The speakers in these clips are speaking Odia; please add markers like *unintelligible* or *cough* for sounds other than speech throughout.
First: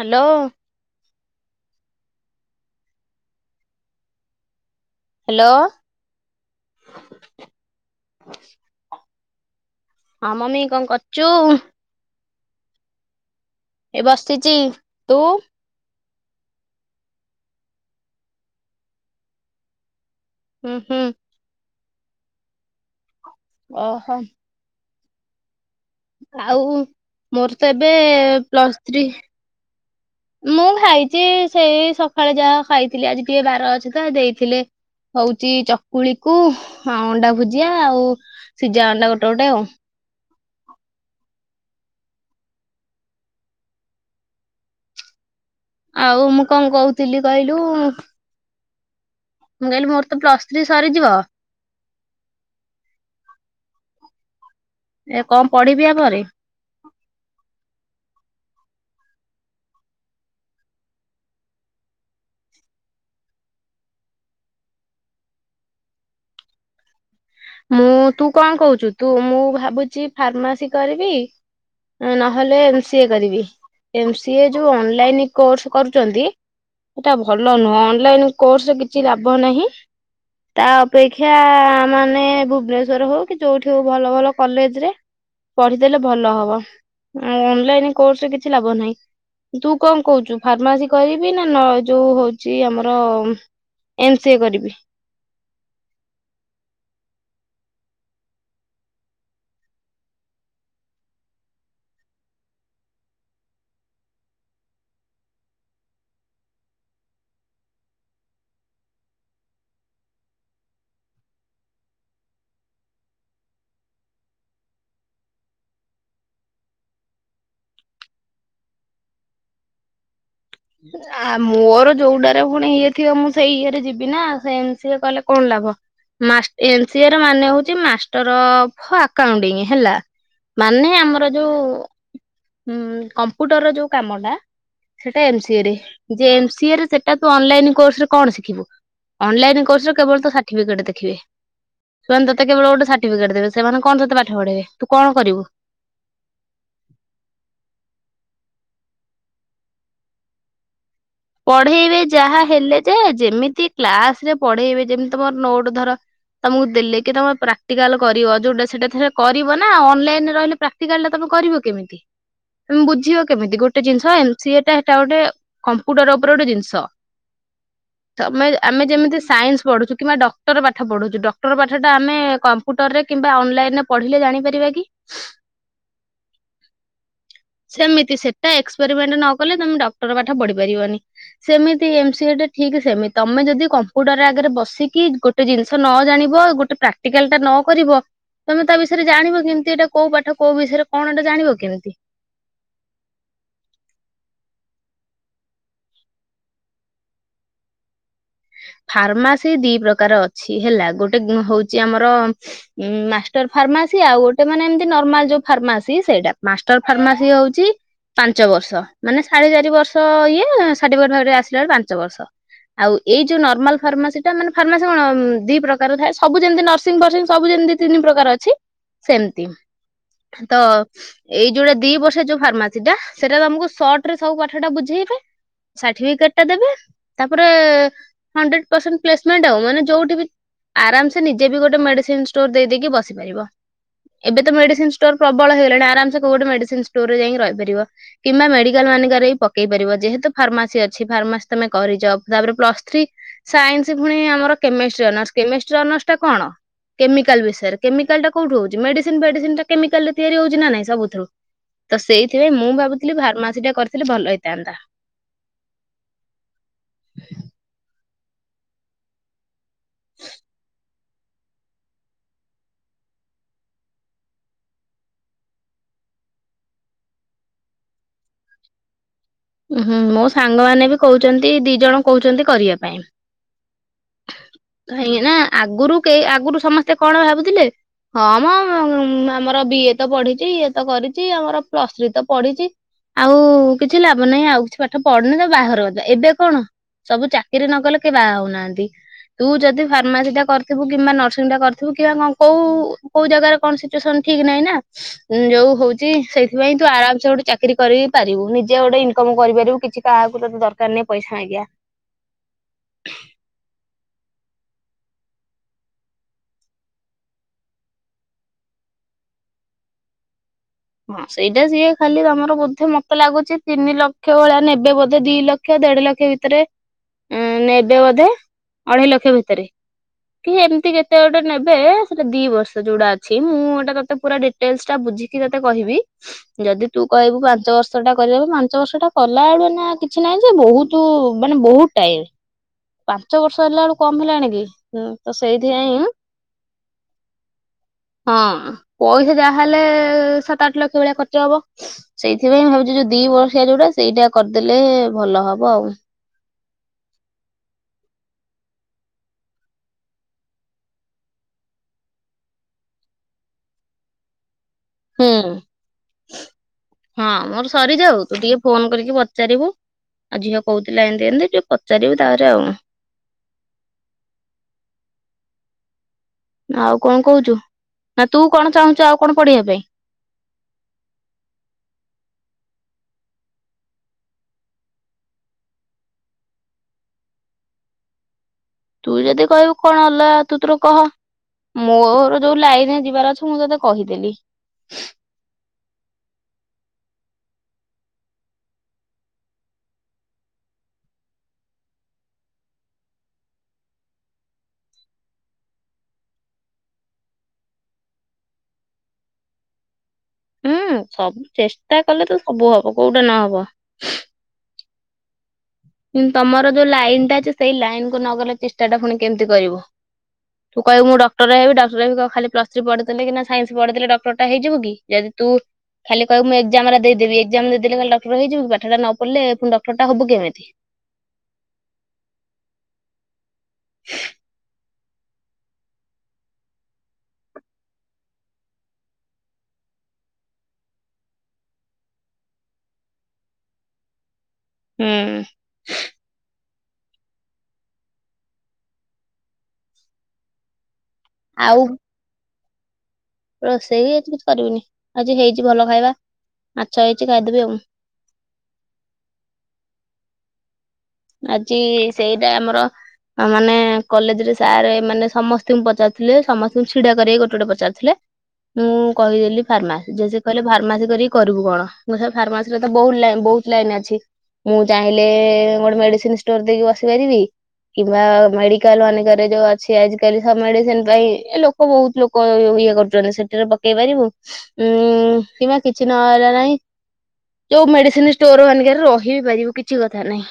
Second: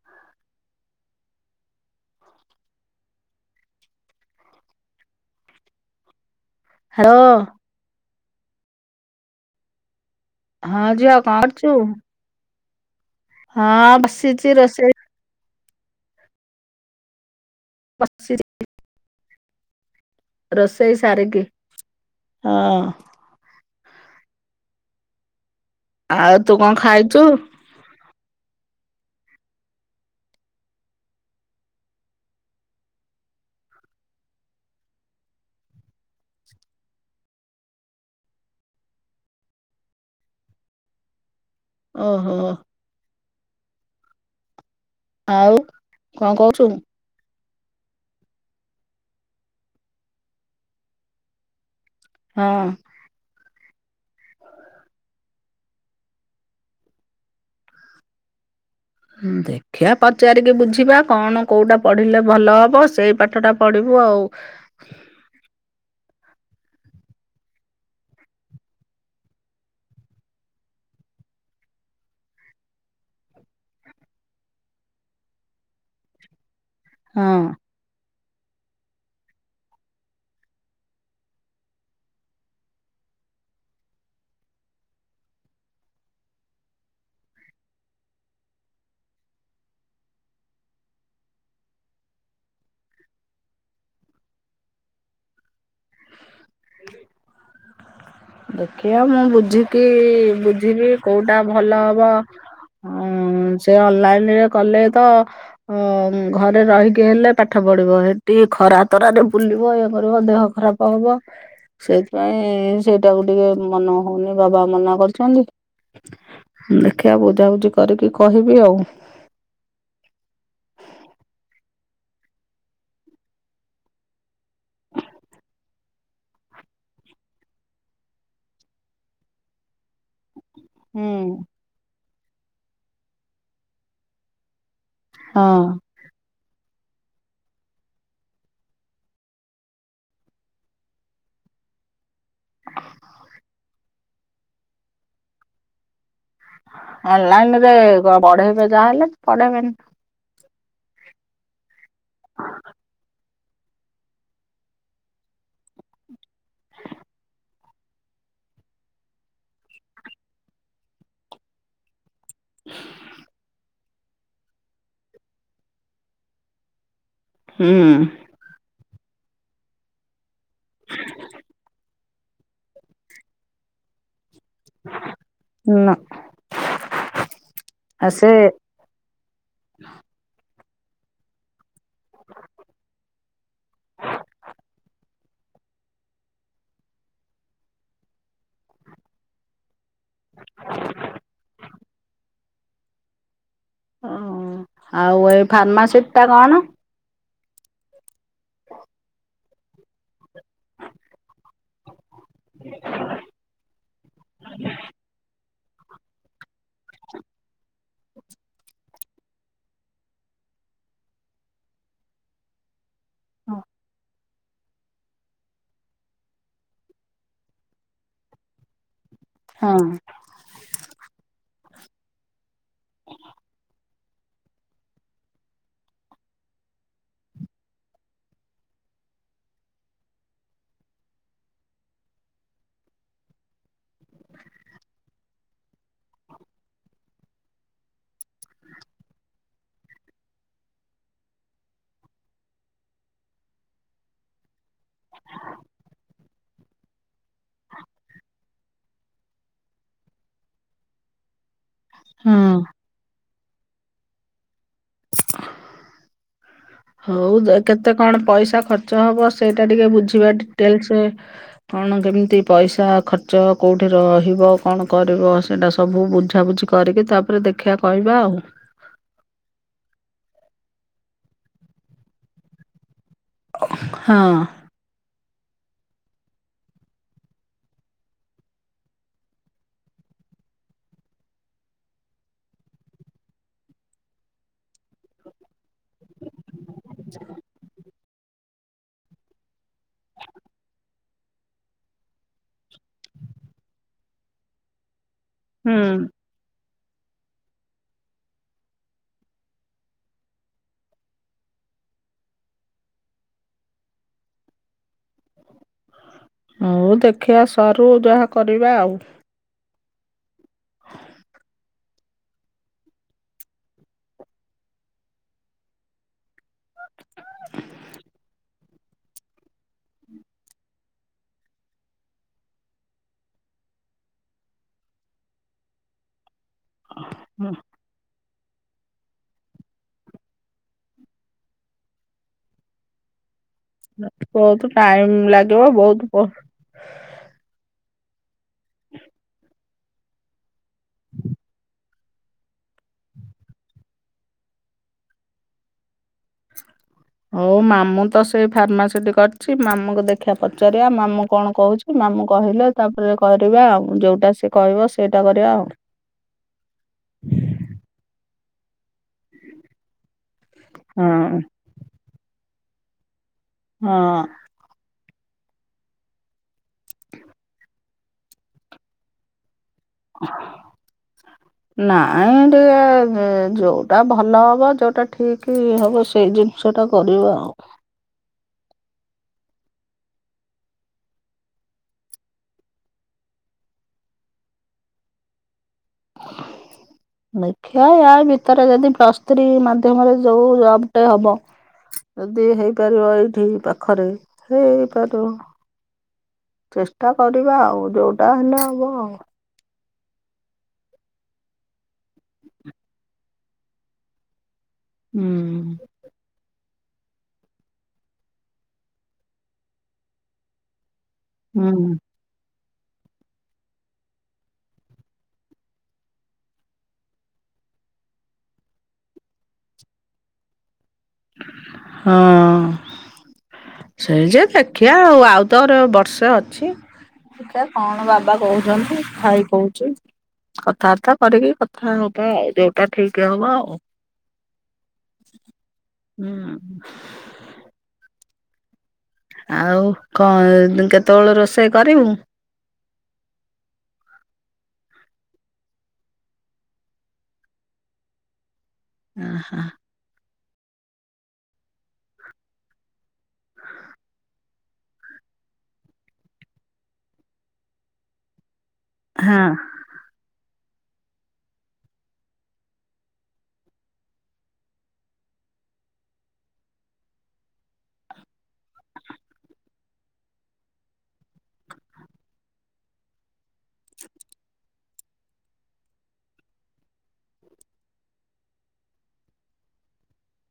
ହାଲୋ। ହାଲୋ। ହାଳୋ। ମମି ହଁ କଣ ଝିଅ କରୁଛୁ କଣ କରୁଚୁ? ଏ ବସିଛି ବସିଚି, ରୋଷେଇ ତୁ? ବସଚିରି ହୁଁ ରଷେଇ ହୁଁ ସାରି କି ହଁ। ଓହୋ। ତୁ ଆଉ କଣ ଖାଇଛୁ? ମୋର ତ ଏବେ ପ୍ଲସ୍ ଥ୍ରୀ ମୁଁ ଖାଇଚି ସେଇ ସକାଳେ ଯାହା ଖାଇଥିଲି ଆଜି ଟିକେ ବାର ଅଛି ତ ଦେଇଥିଲେ ହଉଚି ଚକୁଳିକୁ ହଁ ଅଣ୍ଡା ଭୁଜିଆ ଆଉ ସିଜା ଅଣ୍ଡା ଗୋଟେ ଗୋଟେ ଆଉ। ଓହୋ। ଆଉ ଆଉ ମୁଁ କଣ କହୁଥିଲି କହିଲୁ ମୁଁ କହିଲି ମୋର ତ ପ୍ଲସ ଥ୍ରୀ ସରିଯିବ ହଁ। ଏ କଣ ପଢିବି ୟା ପରେ? ଉଁ ଦେ ଦେଖିଆ ପଚାରିକି ବୁଝିବା କଣ କୋଉଟା ପଢିଲେ ଭଲ ହବ। ସେଇ ପାଠଟା ପଢିବୁ ଆଉ। ମୁଁ ତୁ କଣ କହୁଚୁ ତୁ? ମୁଁ ଭାବୁଚି ଫାର୍ମାସି କରିବି। ନହେଲେ ଏମ୍ ସିଏ କରିବି। ଏମ୍ ସି ଏ ଯୋଉ ଅନଲାଇନ କୋର୍ସ କରୁଚନ୍ତି ସେଟା ହଁ ଭଲ ନୁହଁ। ଅନ୍ ଲାଇନ କୋର୍ସରେ କିଛି ଲାଭ ନାହିଁ। ତା ଅପେକ୍ଷା ମାନେ ଭୁବନେଶ୍ଵର ହୋଉ କି ଯୋଉଠି ହୋଉ ଭଲ ଭଲ କଲେଜ ରେ ପଢିଦେଲେ ଭଲ ହବ। ଆ ଅନଲାଇନ କୋର୍ସରେ କିଛି ଲାଭ ନାହିଁ। ତୁ କଣ କହୁଚୁ? ଫାର୍ମାସି କରିବି ନା ନ ଯୋଉ ହୋଉଚି ଆମର ଏମ୍ ସି ଏ କରିବି। ହ *inaudible* ଦେଖିଆ ମୁଁ ବୁଝିକି ବୁଝିବି କୋଉଟା ଭଲ ହବ। ଅଁ ସେ ଅନଲାଇନ୍ ରେ କଲେ ତ ହଁ ଘରେ ରହିକି ହେଲେ ପାଠ ପଢିବ। ହେଠି ଖରା ତରାରେ ବୁଲିବ ଇଏ କରିବ ଦେହ ଖରାପ ହବ। ସେଇଥିପାଇଁ ସେଇଟାକୁ ଟିକିଏ ମନ ହୋଉନି ବାବା ମନା କରୁଚନ୍ତି। ଦେଖିବା ବୁଝାବୁଝି କରିକି କହିବି ଆଉ। ଆ ମୋର ଯୋଉଡାରେ ପୁଣି ଇଏ ଥିବ ମୁଁ ସେଇ ଇଏରେ ଯିବି ନା। ସେମିସିଏ କହିଲେ କଣ ଲାଭ। ମାଷ୍ଟଏମ୍ ସିଏର ମାନେ ହୋଉଚି ମାଷ୍ଟର ଅ ଫ ଆକାଉଣ୍ଟି ହେଲା। ମାନେ ହୁଁ। ଆମର ଯୋଉ କମ୍ପ୍ୟୁଟର ର ଯୋଉ କାମ ଟା ହେଟାଏମ୍ ସିଏ ହଁ ରେ। ଯେ ଏମ୍ ସିଏରେ ସେଟା କୁ ଅନଲାଇନ କୋର୍ସ ରେ କଣ ଶିଖିବୁ? ଅନଲାଇନ କୋର୍ସ ରେ କେବଳ ତ ସାର୍ଟିଫିକେଟ୍ ଦେଖିବେ। ସେମାନେତତେକେବଳ ଗୋଟେ ସାର୍ଟିଫିକେଟ୍ ଦେବେ। ସେମାନେ କଣ ତତେ ପାଠ ପଢ଼ାଇବେ? ତୁ କଣ କରିବୁ? ଅନ୍ଲାଇନ୍ ରେ ପଢେଇବେ ଯାହା ହେଲେ ପଢେଇବେନି। ପଢେଇବେ ଯାହା ହେଲେ ଯେ ଯେମିତି କ୍ଲାସ୍ ରେ ପଢେଇବେ ଯେମିତି ତମର ନୋଟ୍ ଧର ତମକୁ ଦେଲେ କି ତମେ ପ୍ରାକ୍ଟିକାଲ କରିବ। ଯୋଉଟା ସେଟା ସେ କରିବ ନା ଅନଲାଇନରେ ରହିଲେପ୍ରା ପ୍ରାଟିକାଲ୍ ଟା କରିବ କେମିତି? ତମେ ବୁଝିବ କେମିତି? ଗୋଟେ ଜିନିଷ ଏମ୍ ସିଏ ଟା ହେଟାଗୋଟେ କମ୍ପ୍ୟୁଟର ଉପରେ ଗୋଟେ ଜିନିଷ। ହୁଁ। ତମେ ଆମେ ଯେମିତି ସାଇନ୍ସ ପଢୁଛୁ କିମ୍ବା ଡକ୍ଟର ପାଠପଢୁଛୁ ଡକ୍ଟର ପାଠଟା ଆମେ କମ୍ପ୍ୟୁଟର ରେ କିମ୍ବା ଅନଲାଇନ୍ ରେ ପଢିଲେ ଜାଣିପାରିବା କି? ନା। ଆ ସେମିତି ସେ ସେଟାଏକ୍ସ ଏକ୍ସପେରିମେଣ୍ଟ୍ ନକଲେ ତମେ ଡକ୍ଟର ପାଠ ପଢି ପାରିବନି। ସେମି ସେଏମ୍ ସିଏ ଟା ଠିକ୍ ସେମିତି ତମେ ଯଦି କମ୍ପ୍ୟୁଟର ଆଗରେ ବସିକି ଗୋ ଗୋଟେ ଜିନିଷ ନ ଜାଣିବ ଗୋଟେ ପ୍ରାକ୍ଟିକାଲ ଟା ନ କରିବ। ତମେ ତା ବିଷୟରେ ଜାଣିବ କିମିତି ଏଇଟା କୋଉ ପାଠ କୋଉ ବିଷୟରେ କଣ ଏଟା ଜାଣିବ କେମିତି? ଓ ଆଉ ଏଇ ଫାର୍ମାସିଟି ଟା କଣ? ଫାର୍ମାସି ଦି ପ୍ରକାର ଅଛି। ହେଲା ଗୋଟେ ହୋ ଚି ଆମର ମାଷ୍ଟର ଫାର୍ମାସି ଆଉ ଗୋଟେ ମାନେ ଏମତି ନର୍ମାଲ ଯୋଉ ଫାର୍ମାସି ସେଇଟା ମାଷ୍ଟର ଫାର୍ମାସି ହୋଉଚି ପାଞ୍ଚ ବର୍ଷ ମାନେ ସାଢେ ଚାରି ବର୍ଷ ଇଏ ଷାଠିଫିକେଟ୍ ଆସିଲା ବେଳକୁ ପାଞ୍ଚ ବର୍ଷ। ଆଉ ଏଇ ଯୋଉ ନର୍ମାଲ୍ ଫାର୍ମାସି ମାନେ ଫାର୍ମାସି କଣ ଦି ପ୍ରକାର ଥାଏ। ସବୁ ଯେମିତି ନର୍ସିଂ ଫର୍ଂ ସବୁ ଯେମିତି ତିନି ପ୍ରକାର ଅଛି। ସେମିତି। ହଁ। ତ ଏଇ ଯୋଉଟା ଦି ବର୍ଷ ଯୋଉ ଫାର୍ମାସି ଟା ସେଇଟା ତମକୁ ସଟ ସବୁ ପାଠ ଟା ବୁଝେଇବେ ସାର୍ଟିଫିକେଟ ଟା ଦେବେ ତାପରେ ହଣ୍ଡ୍ରେଡ ପରସେଣ୍ଟ ପ୍ଲେସମେଣ୍ଟ ଆଉ ମାନେ ଯୋଉଠି ବି ଆରାମ ସେ ନିଜେ ବି ଗୋଟେ ମେଡିସିନ ଷ୍ଟୋର ଦେଇଦେଇକି ବସିପାରିବ। ଏବେ ତ ମେଡିସିନ ଷ୍ଟୋର ପ୍ରବଳ ହେଇଗଲାଣି ଆରାମ ସେ କୋଉ ଗୋଟେ ମେଡିସିନ ଷ୍ଟୋରରେ ଯାଇକି ରହିପାରିବ। କିମ୍ବା ମେଡିକାଲ ମାନଙ୍କରେ ବି ପକେଇ ପାରିବ ଯେହେତୁ ଫାର୍ମାସି ଅଛି ଫାର୍ମାସି ତମେ କରିଚ ତାପରେ ପ୍ଲସ ଥ୍ରୀ ସାଇନ୍ସ ପୁଣି ଆମର କେମିଷ୍ଟ୍ରି ଅନର୍ସ କେମିଷ୍ଟ୍ରି ଅନର୍ସ ଟା କଣ? କେମିକାଲ ବିଷୟରେ କେମିକାଲ ଟା କଉଠୁ ହଉଛି ମେସିନ ଫେଡିସିନ ଟା କେମିକାଲରେ ତିଆରି ହଉଛି ନା ନାଇଁ ସବୁଥୁ ତ ହଁ ସେଇଥିପାଇଁ ମୁଁ ଭାବୁଥିଲି ଫାର୍ମାସିୀ ଟା କରିଥିଲେ ଭଲ ହେଇଥାନ୍ତା। ହଉ କେତେ କଣ ପଇସା ଖର୍ଚ୍ଚ ହବ ସେଇଟା ଟିକେ ବୁଝିବା ଡିଟେଲସ। କଣ କେମିତି ପଇସା ଖର୍ଚ୍ଚ କଉଠେ ରହିବ କଣ କରିବ ସେଇଟା ସବୁ ବୁଝା ବୁଝି କରିକି ତାପରେ ଦେଖିଆ କହିବା ଆଉ। ଉହୁଁ ମୋ ସାଙ୍ଗମାନେ ବି କହୁଛନ୍ତି ଦି ଜଣ କହୁଛନ୍ତି କରିବା ପାଇଁ। ହଁ। କାହିଁକି ନା ଆଗରୁ କେ ଆଗରୁ ସମସ୍ତେ କଣ ଭାବୁଥିଲେ? ହଁ ମ ଆମର ବି ଏ ତ ପଢିଛି ଇଏ ତ କରିଛି ଆମର ପ୍ଲସ୍ ଥ୍ରୀ ତ ପଢିଛି। ଆଉ କିଛି ଲା ହବ ନାହିଁ ଆଉ କିଛି ପାଠ ପଢନି ତାକୁ ବାହାଘର କରଦବା ଏବେ କଣ ସବୁ ଚାକିରି ନକଲେ କେହି ବାହା ହଉନାହାନ୍ତି। ତୁ ଯଦି ଫାର୍ମାସି ଟା କରିଥିବୁ କିମ୍ବା ନର୍ସିଂ ଟା କରିଥିବୁ କିମ୍ବା କଣ କୋଉ କୋଉ ଜାଗାରେ କଣ ସିଚୁଏସନ ଠିକ ନାଇଁ ନା। ଯଉ ହୁଁ। ହଉଛି ସେଇଥିପାଇଁ ତୁ ଆରାମସେ ଗୋଟେ ଚାକିରି କରିବି ପାରିବୁ ନିଜେ ଗୋଟେ ଇନ ଇନକମ କରିପାରିବୁ କିଛି କାହାକୁ ତତେ ଦରକାର ନାହିଁ ପଇସା ମାଗିବା। ହଉ ଦେଖିଆ ସରୁ ଯାହା କରିବା ଆଉ। ହଁ ସେଇଟା ସିଏ ଖାଲି ତମର ବୋଧେ ମତେ ଲାଗୁଛି ତିନି ଲକ୍ଷ ଭଳିଆ ନେବେ ବୋଧେ ଦି ଲକ୍ଷ ଦେଢ ଲକ୍ଷ ଭି ତରେ ଉ ନେବେ ବୋଧେ ଅଢେଇ ଲକ୍ଷ ଭିତରେ। କି ଏମିତି କେତେ ଗୋଟେ ନେବେ ସେଟା ଦି ବର୍ଷ ଯୋଉଡା ଅଛି ମୁଁ ହେଟା ତତେ ପୁରା ଡିଟେଲସ ଟା ବୁଝିକି ତତେ କହିବି ଯଦି ତୁ କହିବୁ ହୁଁ, ପାଞ୍ଚ ବର୍ ବର୍ଷଟା କରିବାକୁ ପାଞ୍ଚ ବର୍ଷଟା କଲା ବେଳୁ ଏଇନା କିଛି ନାହିଁ ଯେ ବହୁତ ମାନେ ବହୁତ ଟାଇମ୍। ପାଞ୍ଚ ବର୍ଷ ହେଲା ଏଳୁ କମ ହେଲାଣି ବହୁତ କି ଟାଇମ୍ ତ ଲାଗିବ ବହୁତ ସେଇଥିପାଇଁଁ ପ ହଁ ପଇସା ଯାହାଲେ ସାତ ଆଠ ଲକ୍ଷ ଭଳିଆ ଖର୍ଚ୍ଚ ହବ। ସେଇଥିପାଇଁ ଭାବୁଛି ଯଉ ଦି ବର୍ଷିଆ ଯଉଟା ସେଇଟା କରିଦେଲେ ଭଲ ହବ ଆଉ। ହଉ ମାମୁଁ ତ ସେଇ ଫାର୍ମାସିଟି କରିଛି ମାମୁଙ୍କୁ ଦେଖିଆ ପଚାରିବା ମାମୁଁ କଣ କହୁଛି। ମାମୁଁ କହିଲେ ତାପରେ କରିବା ଆଉ ଜଉଟା ସେ କହିବ ସେଟା ହୁଁ କରିବା ଆଉ। ହଁ ମୋର ସରିଯାଉ ତୁ ଟିକେ ଫୋନ କରିକି ପଚାରିବୁ ଆଉ ଝିଅ କହୁଥିଲା ଏମିତି ହଁ। ଏମିତି ଟିକେ ପଚାରିବୁ ତାହରେ ଆଉ ହଁ। ଆଉ କଣ କହୁଛୁ ନା ତୁ କଣ ଚାହୁଁଛୁ ଆଉ କଣ ପଢ଼ିବା ପାଇଁ? ନାଇଁ ଏଇ ଟିକେ ଯୋଉଟା ଭଲ ହବ ଯୋଉଟା ଠିକ ହବ ସେଇ ଜିନି ସେଇଟା କରିବା ଆଉ। ତୁ ଯଦି କହିବୁ କଣ ହେଲା ତୁ ତୋର କହ। ମୋର ଯୋଉ ଲାଇନରେ ଯିବାର ଅଛି ମୁଁ ତୋତେ କହିଦେଲି। ଦେଖିଆ ୟା ଭିତରେ ଯଦି ପ୍ଲସ୍ ଥ୍ରୀ ମାଧ୍ୟମରେ ଯୋଉ ଜବଟେ ହବ ଯଦି ହେଇପାରିବ ଏଇଠି ପାଖରେ ହେଇପାରିବ। ଚେଷ୍ଟା କରିବା ଆଉ ଯୋଉଟା ହେଲେ ହବ ଆଉ। ହୁଁ ସବୁ ଚେଷ୍ଟା କଲେ ତ ସବୁ ହବ କୋଉଟା ନହବ। ହୁଁ। କିନ୍ତୁ ତମର ଯୋଉ ଲାଇନ୍ ଟା ଅଛି ସେଇ ଲାଇନ୍ କୁ ନଗଲେ ଚେଷ୍ଟା ଟା ପୁଣି କେମିତି କରିବ? ତୁ କହିବୁ ମୁ ଡକ୍ଟର ହେବି ହୁଁ ଡକ୍ଟର ହେବି କଣ ଖାଲି ପ୍ଲସ୍ ଥ୍ରି ପଢିଥିଲେ କି ସାଇନ୍ସ ପଢିଦେଲେ ଡକ୍ଟର ଟା ହେଇଯିବ କି ଯଦି ତୁ ଖାଲି କହିବୁ ମୁଁ ଏକ୍ଜାମ୍ ଗୁର ଦେଇଦବି ଖାଲି ଏକ୍ଜାମ ଦେଇଦେଲେ ଡକ୍ଟର ହେଇଯିବୁ କି ପାଠଟା ନ ପଢିଲେ ପୁଣି ଡକ୍ଟର ହବୁ କେମିତି? *unintelligible* ହଁ। ସେଇ ଯେ ଦେଖିବା ଆଉ ଆଉ ତୋର ବର୍ଷେ ଅଛି। ଦେଖିବା କଣ ବାବା କହୁଛନ୍ତି ଭାଇ କହୁଛି। କଥାବାର୍ତା କରିକି କଥା ହବା ଆଉ ଯୋଉଟା ଠିକ୍ ହବ ଆଉ। ହୁଁ। ହୁଁ। ଆଉ କଣ କେତେବେଳେ ରୋଷେଇ ଆଉ କରିବୁ? ରୋଷେଇ ଆଜି କିଛି କରିବିନି ଆଉ ହେଇଛି ଭଲ ଖାଇବା ମାଛ ହେଇଛି ଖାଇଦେବି ଆଉ। ଅହ! ଆଜି ସେଇଟା ଆମର ଆ ମାନେ କଲେଜ୍ ରେ ସାର୍ ମାନେ ସମସ୍ତଙ୍କୁ ପଚାରୁଥିଲେ ସମସ୍ତଙ୍କୁ ଛିଡା କରେଇ ଗୋଟେ ଗୋଟେ ପଚାରୁଥିଲେ। ମୁଁ ହଁ କହିଦେଲି ଫାର୍ମାସି ଜେଜେ କହିଲେ ଫାର୍ମାସି କରିକି କରିବୁ କଣ ମୁ ସାରେ ଫାର୍ମାସିରେ ତ ବହୁତ୍ ଲାଇନ୍ ବହୁତ୍ ଲାଇନ୍ ଅଛି। ମୁଁ ଚାହିଁଲେ ଗୋଟେ ମେଡିସିନ୍ ଷ୍ଟୋର୍ ଦେଇକି ବସି ପାରିବି। କିମ୍ବା ମେଡିକାଲ ମାନଙ୍କରେ ଯୋଉ ଅଛି ଆଜିକାଲି ସବ ମେଡିସିନ ପାଇଁ ଏ ଲୋକ୍ ହ ବହୁତ ଲୋକ ଇଏ କରୁଛନ୍ତି ସେଠାରେ ପକେଇ ପାରିବୁ। ଉଁ କିମ୍ବା କିଛି ନହଲା ନାହିଁ ଯୋଉ ମେଡିସିନ ଷ୍ଟୋର ମାନେଙ୍କେରେ ରହି ବିି ପାରିବୁ କିଛି କଥା ନାହିଁ।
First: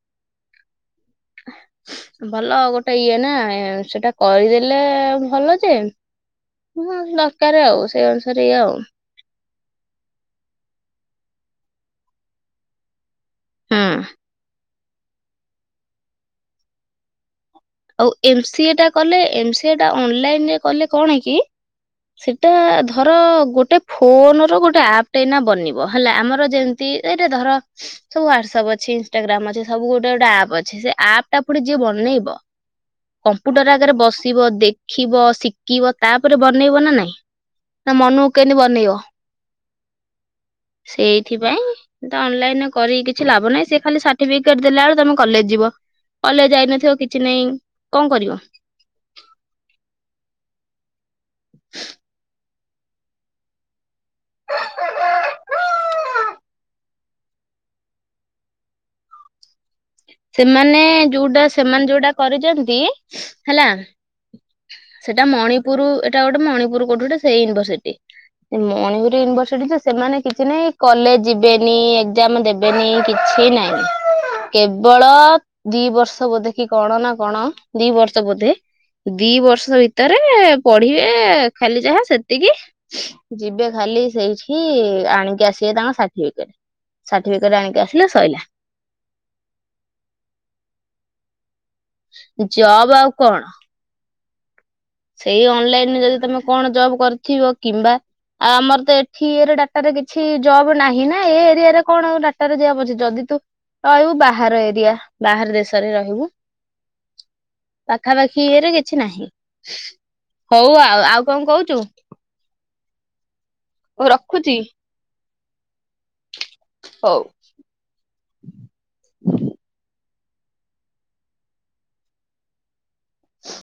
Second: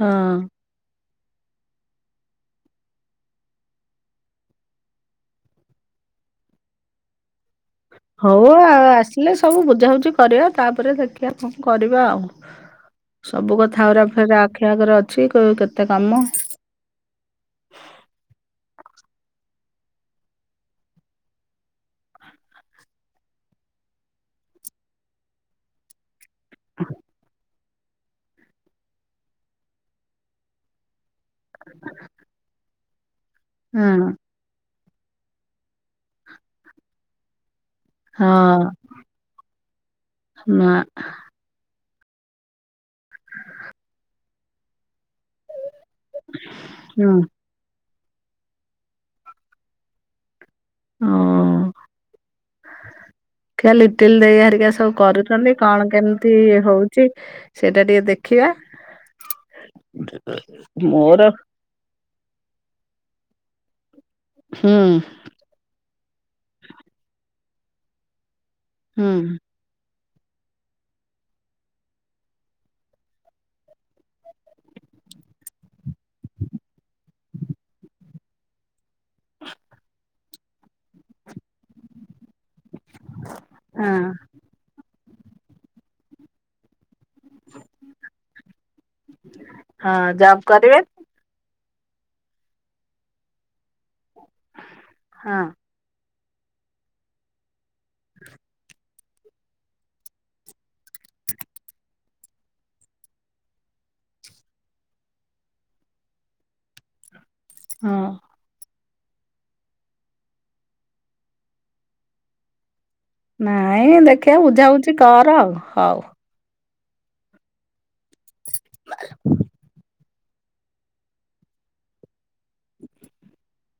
ହଁ। ଭଲ ଗୋଟେ ଇଏ ନା ସେଟା କରିଦେଲେ ଭଲ ଯେ *unintelligible* ସେଇ ଅନୁସାରେ ହଉ ଇଏ ଆଉ ଆସିଲେ ସବୁ ବୁଝାବୁଝି କରିବା ତାପରେ ଦେଖିବା କଣ କରିବା ଆଉ। ସବୁ କଥା ହୁଁ। ଉରା ଫେରେ ଆଖି ଆଗରେ ଅଛି କେ କେତେ କାମ। ଆଉ ଏମ୍ ସି ଏ ଟା କଲେ ଏମ୍ ସି ଏ ଟା ଅନ୍ଲାଇନ୍ ରେ କଲେ କଣ କି ସେଟା ଧର ଗୋଟେ ଫୋନ ର ଗୋଟେ ଆପ୍ଟ ଏନା ବନିବ ହେଲା ଆମର ଯେମିତି ଏଇଟା ଧର ସବୁ ହ୍ୱାଟସଆପ୍ ଅଛି ଇନ୍ସଟାଗ୍ରାମ୍ ଅଛି ସବୁ ଗୋଟେ ଗୋଟେ ଆପ୍ ଅଛି ସେ ଆପ୍ ଟା ପୁଣି ଯିଏ ବନେଇବ କମ୍ପ୍ୟୁଟର ଆଗରେ ବସିବ ଦେଖିବ ଶିଖିବ ତାପରେ ବନେଇବ ନା ନାଇଁ? ତା ହଁ ମନୁକୁ କେମିତି ବନେଇବ ହଁ ସେଇ ଥିପାଇଁ ତ ଅନ୍ଲାଇନ୍ ରେ କରିକି କିଛି ଲାଭ ନାହିଁ ସେ ଖାଲି ସାର୍ଟିଫିକେଟ ଦେଲା ବେଳେ ତମ କଲେଜ ଯିବ। କଲେଜ ଯାଇନଥିବ କିଛି ହୁଁ। ନାଇଁ କଣ କରିବ? ହଁ। ଖିଆ ଲିଟିଲ୍ ଦେଇ ହେରିକା ସବୁ କରୁଛନ୍ତି କଣ କେମିତି ହଉଛି? ସେଇଟା ଟିକେ ଦେଖିବା ସେମାନେ ମୋର ଯୋଉଟା ସେମାନେ ଯୋଉଟା କରିଛନ୍ତି ହେଲା ହୁଁ। ସେଟା ମଣିପୁରୁ ଏଇଟା ଗୋଟେ ମଣିପୁରୁ କୋଉଠି ଗୋଟେ ସେଇ ୟୁନିଭର୍ସିଟି। ହୁଁ। ମଣିପୁର ୟୁନିଭର୍ସିଟିରେ ସେମାନେ କିଛି ନାଇଁ କଲେଜ ଯିବେନି ଏଗଜାମ ଦେବେନି କିଛି ନାଇଁ। *unintelligible* ବଳ ଦି ବର୍ଷ ବୋଧେ କି କଣ ନା କଣ ଦି ବର୍ଷ ବୋଧେ ଦି ବର୍ଷ ଭିତରେ ପଢିବେ ଖାଲି ଯାହା ସେତିକି ଯିବେ ହଁ ଖାଲି ସେଇଠି। ଆଣିକି ଆସିବେ ତାଙ୍କ ସାର୍ଟିଫିକେଟ ସାର୍ଟିଫିକେଟ ଆଣିକି ଆସିଲେ ଶଇଲା। ହଁ ଜବ କରିବେ। ଜବ ଆଉ କଣ? ହଁ ସେଇ ଅନଲାଇନରେ ଯଦି ତମେ କଣ ଜବ୍ କରିଥିବ କିମ୍ବା ଆଉ ଆମର ତ ଏଠି ଇରେ ଡାଟାରେ କିଛି ଜବ୍ ନାହିଁ ନା ଏ ଏରିଆରେ କଣ ଡାଟାରେ ଜବ୍ ଅଛି ଯଦି ତୁ ରହିବୁ ବାହାର ଏରିଆ ବାହାର ଦେଶରେ ରହିବୁ। ହ ପାଖାପାଖି ଇଏରେ କିଛି ନାହିଁ ହଉ ଆଉ ଆଉ କଣ କହୁଛୁ? ନାଇଁ ହଉ ଦେଖିବା ରଖୁଛି ବୁଝାବୁଝି କର ଆଉ ହଉ। ହଉ। *unintelligible* *inaudible*